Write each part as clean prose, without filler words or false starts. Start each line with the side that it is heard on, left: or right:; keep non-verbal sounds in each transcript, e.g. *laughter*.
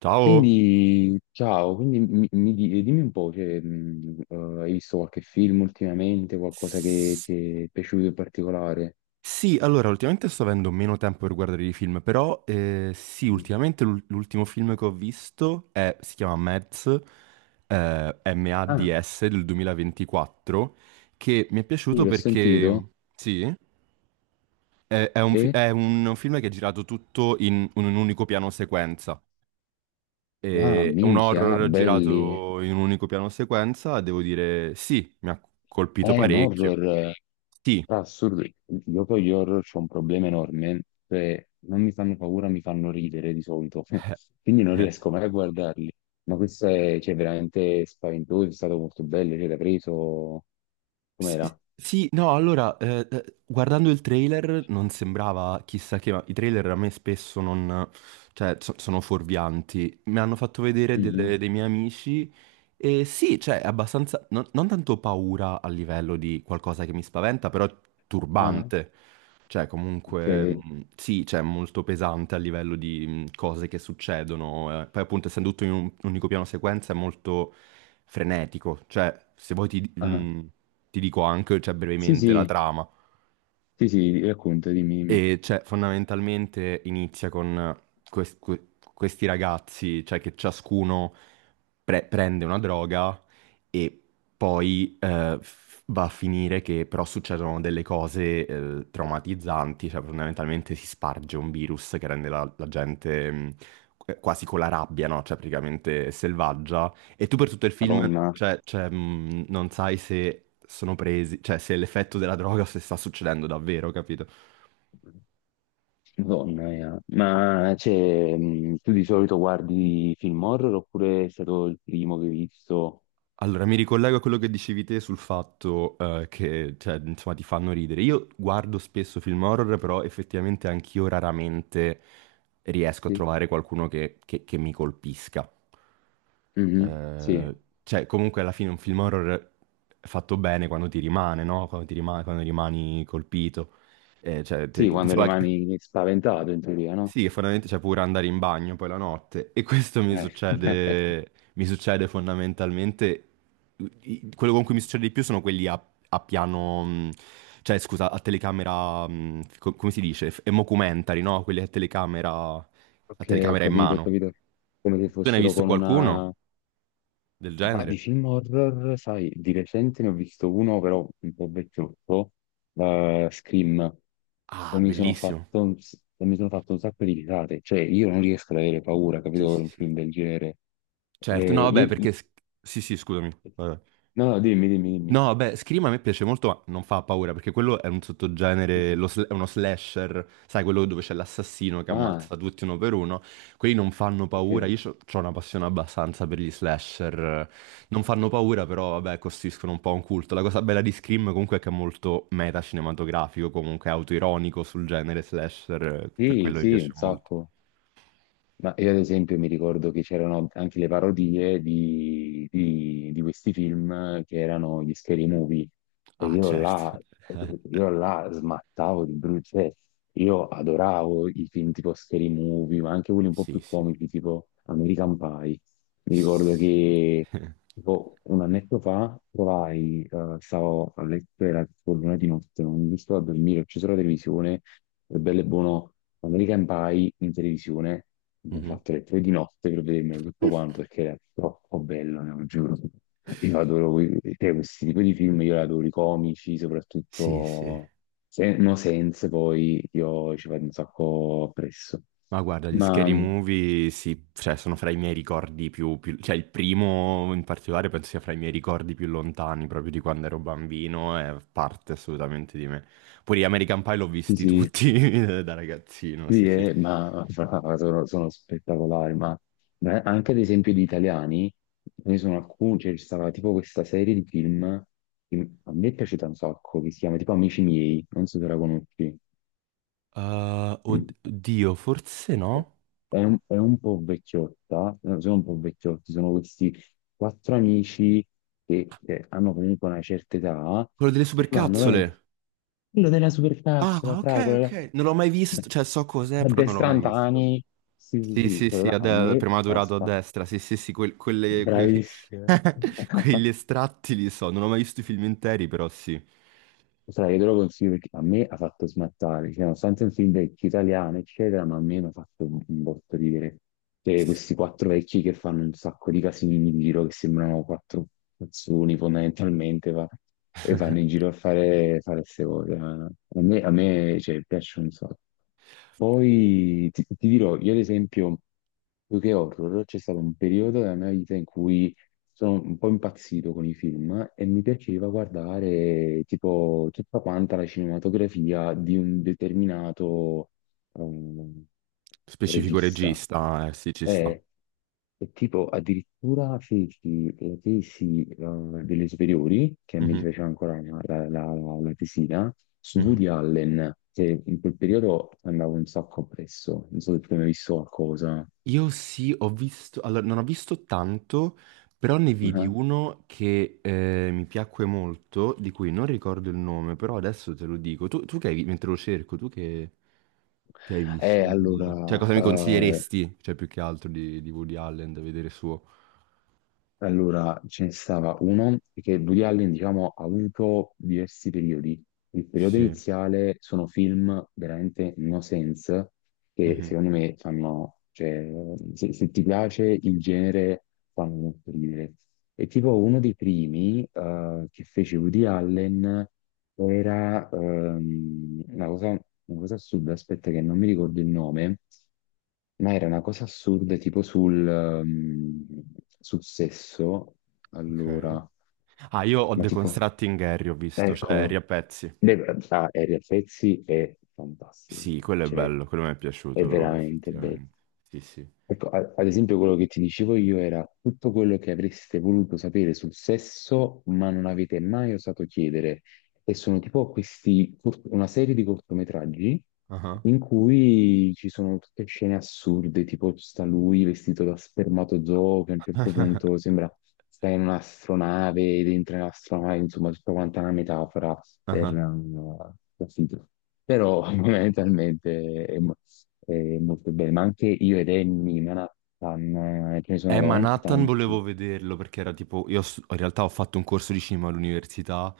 right: Ciao!
left: Quindi, ciao, quindi dimmi un po', cioè, hai visto qualche film ultimamente, qualcosa che
right: S-
left: ti è piaciuto in particolare?
right: Sì, allora, ultimamente sto avendo meno tempo per guardare i film, però sì, ultimamente l'ultimo film che ho visto si chiama Mads,
left: Ah,
right: MADS del 2024, che mi è
left: sì,
right: piaciuto
left: l'ho sentito
right: perché, sì, è, è un, fi-
left: e,
right: è un film che è girato tutto in un unico piano sequenza.
left: ah,
right: È un
left: minchia,
right: horror
left: belli,
right: girato in un unico piano sequenza, devo dire, sì, mi ha colpito
left: un
right: parecchio.
left: horror,
right: Sì.
left: ah, assurdo, io con gli horror c'ho un problema enorme, cioè, non mi fanno paura, mi fanno ridere di solito, *laughs* quindi non
right: *laughs*
left: riesco mai a guardarli, ma questo è, cioè, veramente spaventoso, è stato molto bello, cioè, l'ha preso,
right: Sì,
left: com'era?
right: sì, no, allora, guardando il trailer non sembrava chissà che, ma i trailer a me spesso non, cioè, sono fuorvianti. Mi hanno fatto vedere
left: Mhm.
right: dei miei amici sì, cioè, è abbastanza, non, non tanto paura a livello di qualcosa che mi spaventa, però
left: Ah,
right: turbante. Cioè,
left: ok.
right: comunque, sì, cioè, molto pesante a livello di cose che succedono. Poi, appunto, essendo tutto in un unico piano sequenza, è molto frenetico. Cioè, se vuoi
left: Ah.
right: ti dico anche, cioè,
left: Sì,
right: brevemente la
left: sì,
right: trama.
left: sì, sì, racconta, dimmi, dimmi.
right: E cioè, fondamentalmente inizia con questi ragazzi, cioè che ciascuno prende una droga e poi va a finire che però succedono delle cose traumatizzanti, cioè fondamentalmente si sparge un virus che rende la gente quasi con la rabbia, no? Cioè praticamente selvaggia. E tu per tutto il film,
left: Madonna,
right: non sai se sono presi, cioè se è l'effetto della droga *laughs* o se sta succedendo davvero, capito?
left: Madonna mia. Ma cioè, tu di solito guardi film horror oppure è stato il primo che hai visto?
right: Allora, mi ricollego a quello che dicevi te sul fatto che, cioè, insomma, ti fanno ridere. Io guardo spesso film horror, però effettivamente anch'io raramente riesco a
left: Sì.
right: trovare qualcuno che mi colpisca.
left: Mhm.
right: Eh,
left: Sì,
right: cioè, comunque alla fine un film horror è fatto bene quando ti rimane, no? Quando ti rimane, quando rimani colpito.
left: sì, quando
right: Insomma,
left: rimani spaventato in teoria, no?
right: sì, fondamentalmente c'è pure andare in bagno poi la notte e questo
left: Eh. *laughs*
right: mi succede fondamentalmente, quello con cui mi succede di più sono quelli a piano, mh, cioè scusa, a telecamera, come si dice, mockumentary, no? Quelli a
left: Ok, ho
right: telecamera in
left: capito, ho
right: mano.
left: capito. Come se
right: Tu ne hai
left: fossero
right: visto
left: con
right: qualcuno
left: una,
right: del
left: ma
right: genere?
left: di film horror, sai, di recente ne ho visto uno, però un po' vecchiotto, Scream,
right: Ah, bellissimo.
left: e mi sono fatto un sacco di risate. Cioè, io non riesco ad avere paura,
right: Sì,
left: capito, per
right: sì,
left: un
right: sì.
left: film del genere.
right: Certo, no,
left: Eh,
right: vabbè,
left: io-
right: sì, sì, scusami. Vabbè.
left: No, no, dimmi, dimmi, dimmi.
right: No, beh, Scream a me piace molto, ma non fa paura, perché quello è un
left: Sì,
right: sottogenere,
left: sì.
right: è uno slasher, sai, quello dove c'è l'assassino che
left: Ah,
right: ammazza tutti uno per uno. Quelli non fanno
left: ok.
right: paura, io ho una passione abbastanza per gli slasher. Non fanno paura, però, vabbè, costituiscono un po' un culto. La cosa bella di Scream comunque è che è molto meta cinematografico, comunque autoironico sul genere slasher, per
left: Sì,
right: quello mi
left: sì,
right: piace
left: un
right: molto.
left: sacco. Ma io ad esempio mi ricordo che c'erano anche le parodie di questi film che erano gli scary movie e
right: Ah,
left: io
right: certo.
left: là, io là smattavo di brutto, cioè, io adoravo i film tipo scary movie, ma anche quelli un po'
right: Sì,
left: più
right: sì.
left: comici tipo American Pie. Mi ricordo
right: Sì,
left: che
right: *laughs*
left: tipo un annetto fa trovai, stavo a letto, era tipo l'una di notte, non riuscivo a dormire, ho acceso la televisione, è bello e buono American Pie in televisione. Mi ho
right: mhm.
left: fatto le 3 di notte per vedermelo tutto quanto perché era troppo bello, ne lo giuro. Io adoro cioè, questi tipi di film, io li adoro i comici,
right: Sì, sì.
left: soprattutto No Sense, poi io ci vado un sacco appresso.
right: Ma guarda, gli
left: Ma
right: scary movie sì, cioè, sono fra i miei cioè, il primo in particolare penso sia fra i miei ricordi più lontani, proprio di quando ero bambino, è parte assolutamente di me. Pure gli American Pie l'ho
left: sì,
right: visti
left: sì,
right: tutti *laughs* da ragazzino, sì,
left: sì,
right: sì.
left: ma *laughs* sono spettacolari, ma anche ad esempio di italiani, ce ne sono alcuni, cioè, c'è stata tipo questa serie di film che a me è piaciuta un sacco, che si chiama tipo Amici miei, non so se la conosci.
right: Uh,
left: Mm.
right: oddio, forse no?
left: È un po' vecchiotta, no, sono un po' vecchiotti, sono questi quattro amici che hanno comunque una certa età
right: Quello delle
left: e vanno veramente,
right: supercazzole!
left: quello della supercazzo, la
right: Ah, ok,
left: fragola, la...
right: ok. Non l'ho mai
left: la
right: visto, cioè so cos'è, però non l'ho mai visto.
left: addestrantani, sì, sì,
right: Sì,
left: sì,
right: sì,
left: quello
right: sì,
left: là a me
right: prima
left: fa
right: durato a
left: spa,
right: destra, sì, sì, sì,
left: bravissimo, *laughs*
right: *laughs* quegli estratti li so, non ho mai visto i film interi, però sì.
left: Sai, io te lo consiglio perché a me ha fatto smattare, cioè, nonostante è un film vecchio italiano, eccetera, ma a me mi ha fatto un botto ridere. Cioè,
right: S-
left: questi quattro vecchi che fanno un sacco di casini in giro, che sembrano quattro cazzoni fondamentalmente, e vanno in giro a fare queste cose. A me, cioè, piace un sacco. Poi ti dirò, io ad esempio, più che horror, c'è stato un periodo della mia vita in cui sono un po' impazzito con i film e mi piaceva guardare tipo tutta quanta la cinematografia di un determinato ehm,
right: specifico
left: regista.
right: regista, sì, ci sta.
left: E, e tipo addirittura feci la tesi delle superiori, che mi
right: Mhm,
left: fece ancora la tesina, su
right: mhm.
left: Woody Allen, che in quel periodo andavo un sacco appresso, non so se tu hai mai visto qualcosa.
right: Io sì, ho visto, allora non ho visto tanto, però ne vidi
left: *laughs*
right: uno che mi piacque molto, di cui non ricordo il nome, però adesso te lo dico. Tu, tu che hai, vi- mentre lo cerco, che hai
left: Ah.
right: visto di Woody Allen? Cioè, cosa mi consiglieresti? Cioè, più che altro di Woody Allen da vedere suo.
left: Allora, ce ne stava uno che Woody Allen, diciamo, ha avuto diversi periodi. Il periodo
right: Sì.
left: iniziale sono film veramente no sense, che
right: Mhm.
left: secondo me fanno, cioè, se ti piace il genere, fanno molto ridere. E tipo uno dei primi che fece Woody Allen era una cosa assurda, aspetta che non mi ricordo il nome, ma era una cosa assurda tipo sul sesso.
right: Ok.
left: Allora,
right: Ah, io ho
left: ma
right: The
left: tipo,
right: Constructing Harry, ho visto, cioè Harry
left: eccolo.
right: a pezzi.
left: Beh, ah, Ariel Pezzi è fantastico,
right: Sì, quello è
left: cioè,
right: bello, quello mi è
left: è
right: piaciuto
left: veramente bello.
right: effettivamente. Sì, sì.
left: Ecco, ad esempio quello che ti dicevo io era tutto quello che avreste voluto sapere sul sesso, ma non avete mai osato chiedere. E sono tipo questi, una serie di cortometraggi
right: Ah
left: in cui ci sono tutte scene assurde, tipo sta lui vestito da spermatozoo che a un certo punto sembra sta in un'astronave, dentro un'astronave, insomma, tutta quanta una metafora
right: ah.
left: capito? Però *laughs* fondamentalmente è, molto bene, ma anche io ed Annie, Manhattan, ce ne sono
right: Ma
left: veramente
right: Nathan volevo
left: tanti.
right: vederlo perché era tipo, in realtà ho fatto un corso di cinema all'università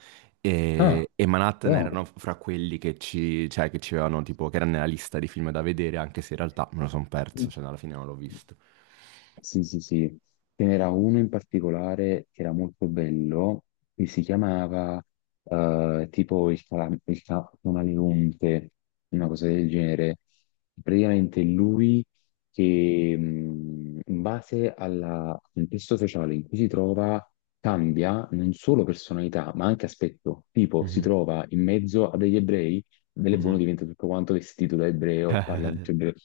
left: Ah,
right: e Manhattan
left: però...
right: erano fra quelli che ci, cioè, che ci avevano tipo, che erano nella lista di film da vedere, anche se in realtà me lo sono perso, cioè alla fine non l'ho visto.
left: Sì, sì, sì. Ce n'era uno in particolare che era molto bello, che si chiamava tipo il, camaleonte, una cosa del genere. Praticamente lui che in base al contesto sociale in cui si trova cambia non solo personalità, ma anche aspetto. Tipo si
right: Mhm,
left: trova in mezzo a degli ebrei, bell'e buono
right: mhm.
left: diventa tutto quanto vestito da ebreo, parla tutto ebreo.
right: *laughs*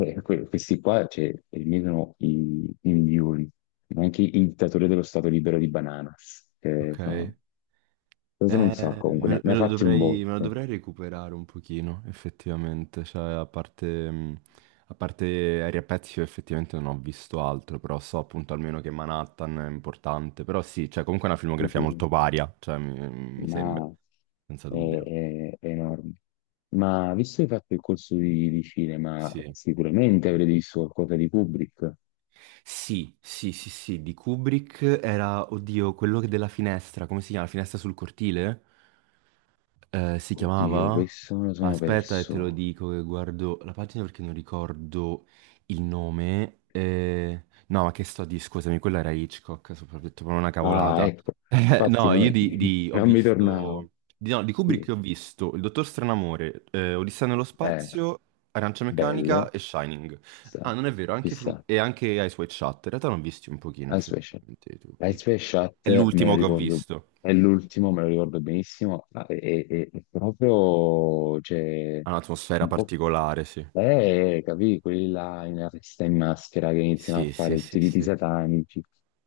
left: Questi qua cioè, eliminano i migliori, anche il dittatore dello Stato libero di Bananas. Che,
right: Ok.
left: insomma, questo non so, comunque ne, ne ha fatti un
right: Me lo
left: botto.
right: dovrei recuperare un pochino, effettivamente. Cioè, a parte Aria Pezzi, io effettivamente non ho visto altro, però so appunto almeno che Manhattan è importante. Però sì, cioè, comunque è una
left: Sì,
right: filmografia
left: sì,
right: molto
left: sì.
right: varia, cioè, mi sembra,
left: Ma
right: senza
left: è,
right: dubbio.
left: è- è enorme. Ma visto che hai fatto il corso di cinema,
right: Sì.
left: sicuramente avrete visto qualcosa di Kubrick.
right: Sì, sì, sì, sì, di Kubrick era, oddio, quello che della finestra, come si chiama? La finestra sul cortile? Si
left: Oddio,
right: chiamava?
left: questo me lo sono
right: Aspetta e te lo
left: perso.
right: dico che guardo la pagina perché non ricordo il nome. No, ma che sto a dire? Scusami, quella era Hitchcock, ho detto proprio una
left: Ah,
right: cavolata. *laughs*
left: ecco, infatti
right: No,
left: no,
right: io
left: *laughs*
right: ho
left: non mi tornavo.
right: visto... Di, no, di Kubrick
left: Sì,
right: ho visto Il Dottor Stranamore, Odissea nello
left: è
right: spazio, Arancia Meccanica
left: bello.
right: e Shining. Ah,
left: Chissà,
right: non è vero,
left: chissà.
right: e anche Eyes Wide Shut. In realtà ne ho visti un pochino,
left: Ice Wave Shot.
right: effettivamente.
left: Ice Wave Shot
right: È
left: me lo
right: l'ultimo che ho
left: ricordo,
right: visto.
left: è l'ultimo, me lo ricordo benissimo, ma è proprio, cioè,
right: Ha un'atmosfera
left: un po'.
right: particolare, sì.
left: Capì, quelli là in arresta in maschera che iniziano a
right: Sì, sì,
left: fare tutti
right: sì,
left: i riti
right: sì,
left: satanici.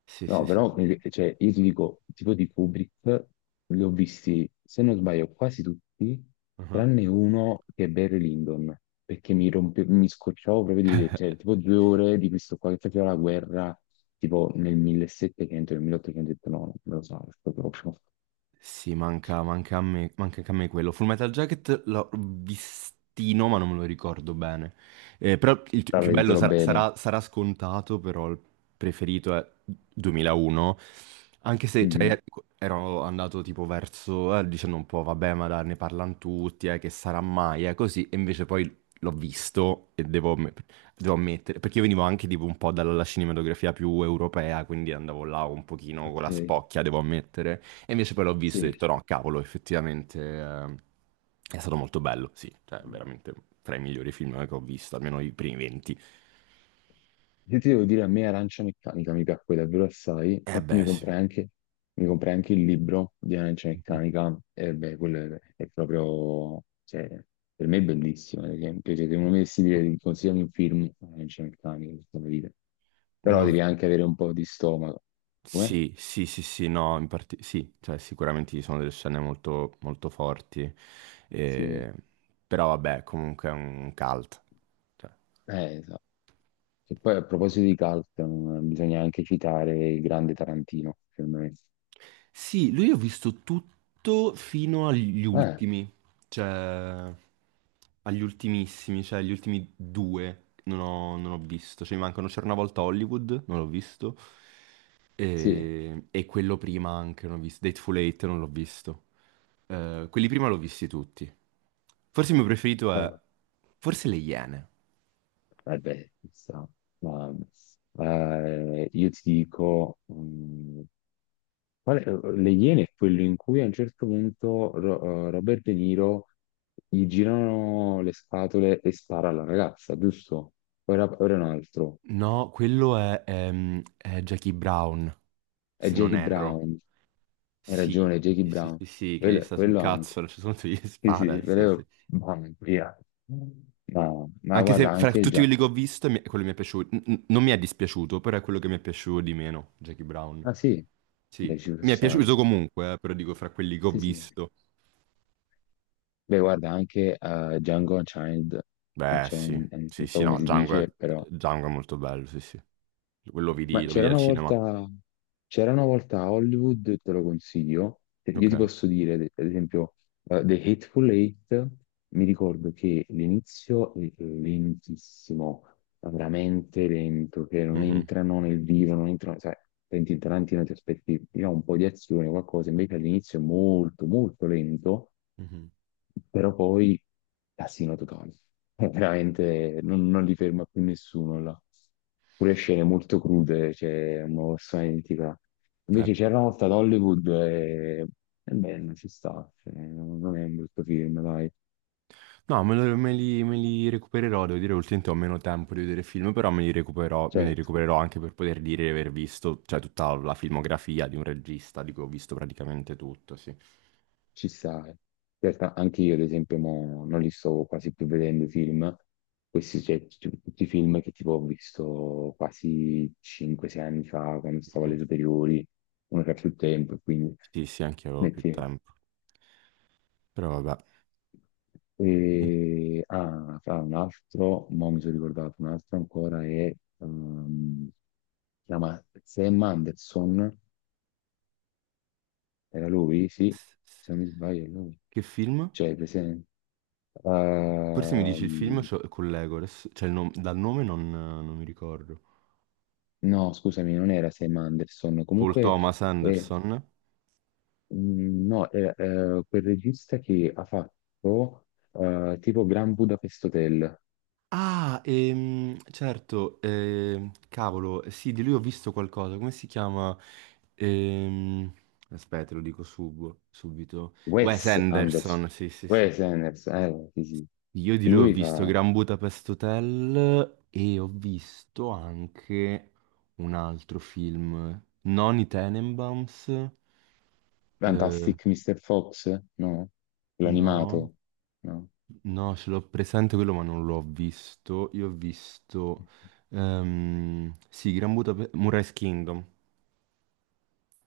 right: sì,
left: No,
right: sì, sì,
left: però,
right: sì.
left: cioè, io ti dico, tipo di Kubrick, li ho visti, se non sbaglio, quasi tutti,
right: Ah.
left: tranne uno che è Barry Lyndon, perché mi rompe, mi scocciavo proprio di vedere, cioè, tipo 2 ore di questo qua che faceva la guerra, tipo nel 1700, nel 1800, ho detto, no, non me lo so, sto proprio,
right: Sì, manca, manca a me, manca anche a me quello. Full Metal Jacket l'ho vistino, ma non me lo ricordo bene. Però il t-
left: la Ho
right: più bello
left: vedetelo
right: sarà,
left: capito. Bene.
right: sarà- sarà scontato, però il preferito è 2001. Anche se
left: Mhm.
right: cioè, ero andato tipo dicendo un po', vabbè, ma dai, ne parlano tutti, che sarà mai, così. E invece poi l'ho visto devo ammettere, perché io venivo anche tipo un po' dalla cinematografia più europea, quindi andavo là un pochino con
left: Ok,
right: la spocchia, devo ammettere. E invece poi l'ho visto e ho
left: sì.
right: detto no, cavolo, effettivamente è stato molto bello, sì, cioè veramente tra i migliori film che ho visto, almeno i primi 20.
left: Se ti devo dire, a me Arancia Meccanica mi piacque davvero assai,
right: Eh
left: infatti mi
right: beh, sì.
left: comprai anche, mi comprai anche il libro di Arancia
right: Mhm.
left: Meccanica, e beh, quello è proprio, cioè, per me è bellissimo, ad esempio, cioè, se uno mi dovessi dire, consigliami un film, Arancia Meccanica, per dire.
right: Non
left: Però
right: ho-
left: devi anche avere un po' di stomaco, come?
right: sì, sì, sì, sì, no, in parte... sì, cioè sicuramente ci sono delle scene molto forti,
left: Sì,
right: eh, però vabbè, comunque è un cult. Cioè.
left: esatto. E poi a proposito di cult, bisogna anche citare il grande Tarantino, secondo me.
right: Sì, lui ho visto tutto fino agli
left: Eh,
right: ultimi, cioè agli ultimissimi, cioè gli ultimi due non ho visto, cioè mi mancano C'era una volta Hollywood, non l'ho visto,
left: sì.
right: e quello prima anche non ho visto, Dateful Eight non l'ho visto. Quelli prima l'ho visti tutti. Forse il mio preferito è,
left: Ah.
right: forse Le Iene,
left: Vabbè, chissà. Ma, io ti dico, Le Iene è quello in cui a un certo punto Robert De Niro gli girano le scatole e spara alla ragazza, giusto? Ora, ora è un altro.
right: no, quello è Jackie Brown,
left: È
right: se non
left: Jackie
right: erro.
left: Brown. Hai
right: Sì,
left: ragione, è Jackie
right: sì, sì,
left: Brown.
right: sì, sì, che gli
left: Quello,
right: sta sul
left: quello
right: cazzo, a
left: anche.
right: un certo punto gli
left: Sì, sì,
right: spara, sì, sì.
left: quello... Mamma mia. Ma
right: Anche se
left: guarda,
right: fra
left: anche
right: tutti
left: già...
right: quelli che ho visto, quello mi è piaciuto, non mi è dispiaciuto, però è quello che mi è piaciuto di meno, Jackie Brown.
left: Ah sì, dai,
right: Sì,
left: ci può
right: mi è
left: stare.
right: piaciuto comunque, però dico fra quelli che ho
left: Sì, sì.
right: visto.
left: Beh, guarda, anche Django Unchained,
right: Beh, sì,
left: Unchained, eh,
right: sì,
left: Non so
right: sì, no,
left: come si dice, però...
right: Django è molto bello, sì, sì. Quello
left: Ma
right: lo vidi
left: c'era
right: al
left: una
right: cinema.
left: volta, c'era una volta a Hollywood, te lo consiglio, io
right: Ok.
left: ti posso dire, ad esempio, The Hateful Eight, mi ricordo che l'inizio è lentissimo, ma veramente lento, che non
right: Mhm,
left: entrano nel vivo, non entrano, sai, senti Tarantino ti aspetti, diciamo, un po' di azione, qualcosa, invece all'inizio è molto, molto lento,
right: mhm.
left: però poi casino totale. È veramente non li ferma più nessuno là. Pure scene molto crude, c'è una persona identica.
right: Eh,
left: Invece c'era una volta ad Hollywood e beh, non ci sta, cioè, non è un brutto film, dai.
right: no, me li recupererò, devo dire, ultimamente ho meno tempo di vedere film, però me li
left: Certo.
right: recupererò anche per poter dire di aver visto, cioè, tutta la filmografia di un regista, di cui ho visto praticamente tutto, sì.
left: Ci sta. Certo, anche io, ad esempio, mo non li sto quasi più vedendo i film. Questi, cioè, tutti i film che tipo ho visto quasi 5-6 anni fa, quando stavo
right: Mhm.
left: alle superiori, non era più il tempo, quindi...
right: Sì, sì, anche io avevo più
left: Metti.
right: tempo. Però vabbè.
left: E... Ah, fra un altro, mo mi sono ricordato, un altro ancora è... si chiama Sam Anderson, era lui, sì, se non mi sbaglio è lui.
right: Che film?
left: Cioè, presente.
right: Forse mi dici il film
left: Ehm,
right: cioè, con Legolas, dal nome non mi ricordo.
left: No, scusami, non era Sam Anderson.
right: Paul
left: Comunque,
right: Thomas
left: eh,
right: Anderson?
left: no, era quel regista che ha fatto tipo Grand Budapest Hotel,
right: Ah, certo, cavolo, sì, di lui ho visto qualcosa, come si chiama? Ehm, aspetta, subito. Wes
left: Wes Anderson.
right: Anderson, sì, sì, sì.
left: Wes Anderson, sì, sì.
right: Io di lui ho
left: Lui
right: visto
left: fa
right: Gran Budapest Hotel e ho visto anche un altro film, non i Tenenbaums, eh,
left: Fantastic Mr. Fox, no?
right: no.
left: L'animato, no?
right: No, ce l'ho presente quello, ma non l'ho visto. Io ho visto... sì, Gran Budapest... Moonrise Kingdom.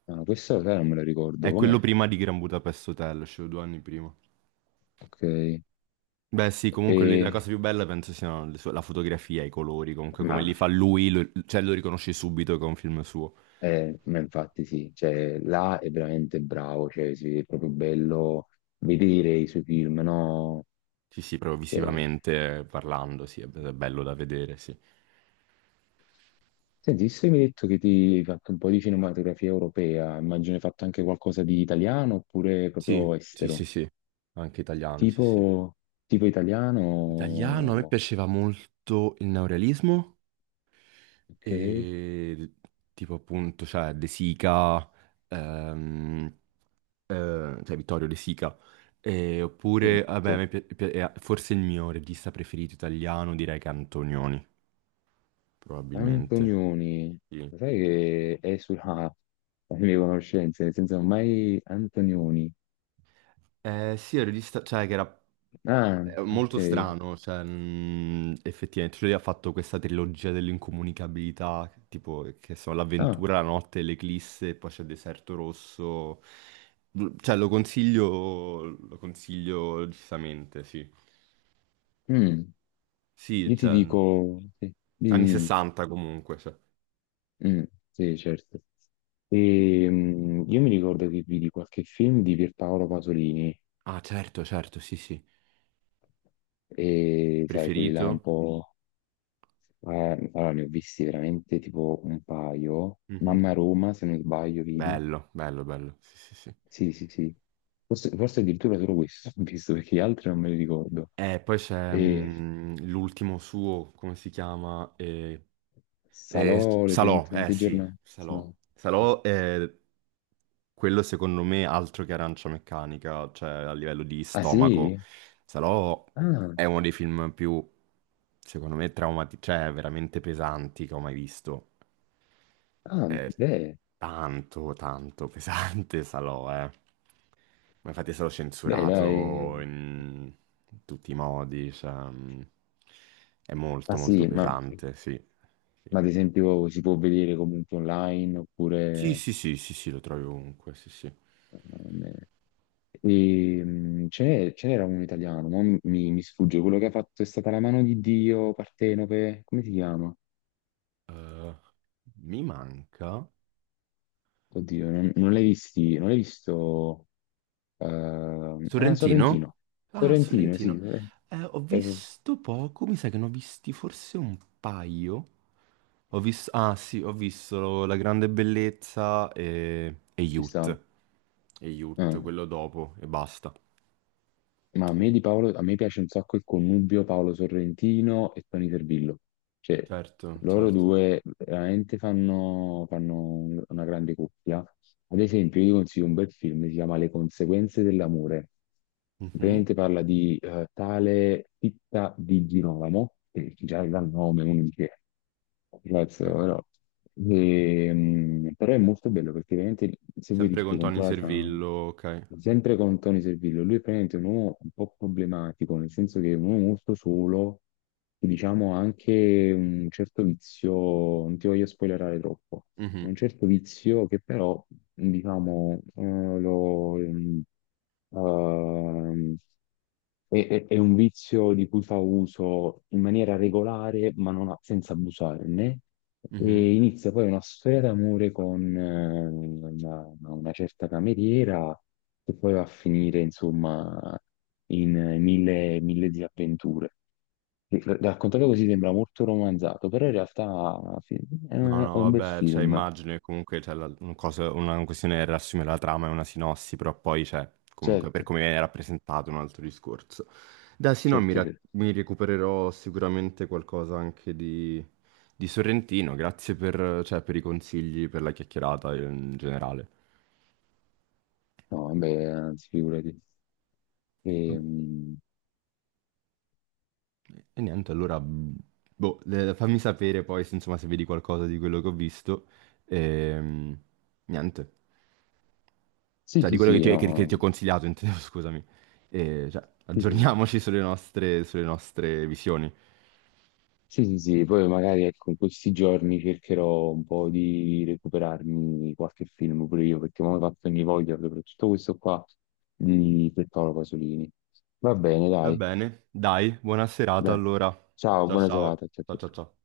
left: No, questo sai, non me lo ricordo
right: È
left: com'è.
right: quello prima di Gran Budapest Hotel, cioè due anni prima.
left: Ok.
right: Beh, sì, comunque la cosa
left: E,
right: più bella penso la fotografia, i colori, comunque
left: ma
right: come li fa lui, cioè lo riconosci subito che è un film suo.
left: ma infatti sì, cioè, là è veramente bravo, cioè, sì, è proprio bello vedere i suoi film, no?
right: Sì, sì, proprio
left: Cioè,
right: visivamente parlando, sì, è bello da vedere, sì.
left: senti, visto che mi hai detto che ti hai fatto un po' di cinematografia europea, immagino hai fatto anche qualcosa di italiano oppure
right: Sì,
left: proprio
right: sì, sì,
left: estero,
right: sì. Anche italiano, sì, sì.
left: tipo, tipo
right: Italiano, a me
left: italiano,
right: piaceva molto il neorealismo.
left: ok?
right: E tipo appunto, cioè De Sica, ehm, eh, cioè Vittorio De Sica. E
left: Sì,
right: oppure, vabbè, a
left: cioè,
right: me forse il mio regista preferito italiano direi che è Antonioni, probabilmente.
left: Antonioni,
right: Sì.
left: lo sai che è sulla le mie conoscenze, nel senso mai Antonioni.
right: Sì, è un regista, cioè che era
left: Ah,
right: è molto
left: ok.
right: strano, cioè, effettivamente, cioè, lui ha fatto questa trilogia dell'incomunicabilità, tipo, che sono
left: Ah,
right: l'avventura, la notte, l'eclisse, e poi c'è Deserto Rosso, cioè, lo consiglio giustamente, sì.
left: mm.
right: Sì,
left: Io ti
right: cioè,
left: dico, sì,
right: anni
left: dimmi,
right: 60 comunque, cioè.
left: dimmi. Mm, sì, certo. Io mi ricordo che vidi qualche film di Pierpaolo Pasolini
right: Ah, certo, certo, sì, sì.
left: e sai, quelli là un
right: Preferito?
left: po'... Eh, allora, ne ho visti veramente tipo un paio.
right: Mhm.
left: Mamma Roma, se non sbaglio, vedi?
right: Bello, bello, bello, sì, sì, sì.
left: Sì, sì, sì. Forse, forse addirittura solo questo *laughs* ho visto, perché gli altri non me li ricordo.
right: E poi c'è
left: E
right: l'ultimo suo, come si chiama? Eh,
left: Salò, le
right: Salò, eh
left: 120
right: sì,
left: giornate.
right: Salò.
left: No.
right: Salò è quello secondo me altro che Arancia Meccanica, cioè a livello di
left: Ah,
right: stomaco.
left: sì?
right: Salò
left: Ah,
right: è uno dei film più, secondo me, traumatici, cioè veramente pesanti che ho mai visto.
left: ah,
right: È
left: beh,
right: tanto, tanto pesante *laughs* Salò, eh. Ma infatti è stato
left: beh, dai.
right: censurato in tutti i modi, cioè, è
left: Ma
right: molto, molto
left: sì, ma,
right: pesante, sì. Sì.
left: ma ad esempio si può vedere comunque online
right: Sì,
left: oppure...
right: sì, sì, sì, sì, lo trovi ovunque, sì, sì.
left: ehm, E, ce n'era uno italiano, ma mi sfugge quello che ha fatto è stata la mano di Dio, Partenope, come si chiama?
right: Eh, mi manca...
left: Oddio, non l'hai visti, non l'hai visto ah,
right: Sorrentino?
left: Sorrentino.
right: Ah,
left: Sorrentino, sì,
right: Sorrentino. Ho
left: eh,
right: visto poco, mi sa che ne ho visti forse un paio. Ho visto... Ah, sì, ho visto La Grande Bellezza e
left: ci stavo.
right: Youth. E Youth, quello dopo, e basta.
left: Ma a me
right: Sì.
left: di Paolo, a me piace un sacco il connubio Paolo Sorrentino e Tony Servillo. Cioè,
right: Certo,
left: loro
right: certo.
left: due veramente fanno una grande coppia. Ad esempio, io vi consiglio un bel film, si chiama Le conseguenze dell'amore.
right: Mhm.
left: Praticamente parla di tale Titta di Girolamo, che già dal nome uno dice Grazie,
right: Ok.
left: ora. Però è molto bello perché veramente, se vuoi ti
right: Sempre con
left: spiego un
right: Tony
left: po' la trama,
right: Servillo, ok.
left: sempre con Tony Servillo, lui è praticamente un uomo un po' problematico, nel senso che è un uomo molto solo, e diciamo anche un certo vizio, non ti voglio spoilerare troppo, un
right: Mhm,
left: certo vizio che però, diciamo, ehm, è un vizio di cui fa uso in maniera regolare, ma non a- senza abusarne,
right: mhm.
left: e inizia poi una storia d'amore con una certa cameriera, che poi va a finire, insomma, in mille disavventure. Raccontato così sembra molto romanzato, però in realtà sì, è
right: No, no,
left: è un bel
right: vabbè, cioè,
left: film,
right: immagino che comunque c'è la- un cosa- una questione è riassumere la trama e una sinossi, però poi c'è, comunque, per
left: certo,
right: come viene rappresentato, un altro discorso. Dai, sì, no,
left: certo, certo.
right: mi recupererò sicuramente qualcosa anche di Sorrentino, grazie per, cioè, per i consigli, per la chiacchierata in generale.
left: No, vabbè, anzi, figurati. Ehm,
right: E niente, allora, boh, fammi sapere poi, se, insomma, se vedi qualcosa di quello che ho visto. E, niente.
left: sì,
right: Cioè, di
left: sì,
right: quello che
left: sì,
right: che ti ho
left: no.
right: consigliato, intendevo, *laughs* scusami. E, cioè,
left: Sì, sì.
right: aggiorniamoci sulle nostre visioni.
left: Sì, sì, sì, poi magari ecco, in questi giorni cercherò un po' di recuperarmi qualche film pure io, perché mi ho fatto ogni voglia, soprattutto questo qua di Pier Paolo Pasolini. Va bene,
right: Va
left: dai,
right: bene, dai, buona serata
left: dai.
right: allora.
left: Ciao,
right: Ciao
left: buona
right: ciao.
left: serata. Ciao,
right: Ciao
left: ciao.
right: ciao
left: Ciao.
right: ciao.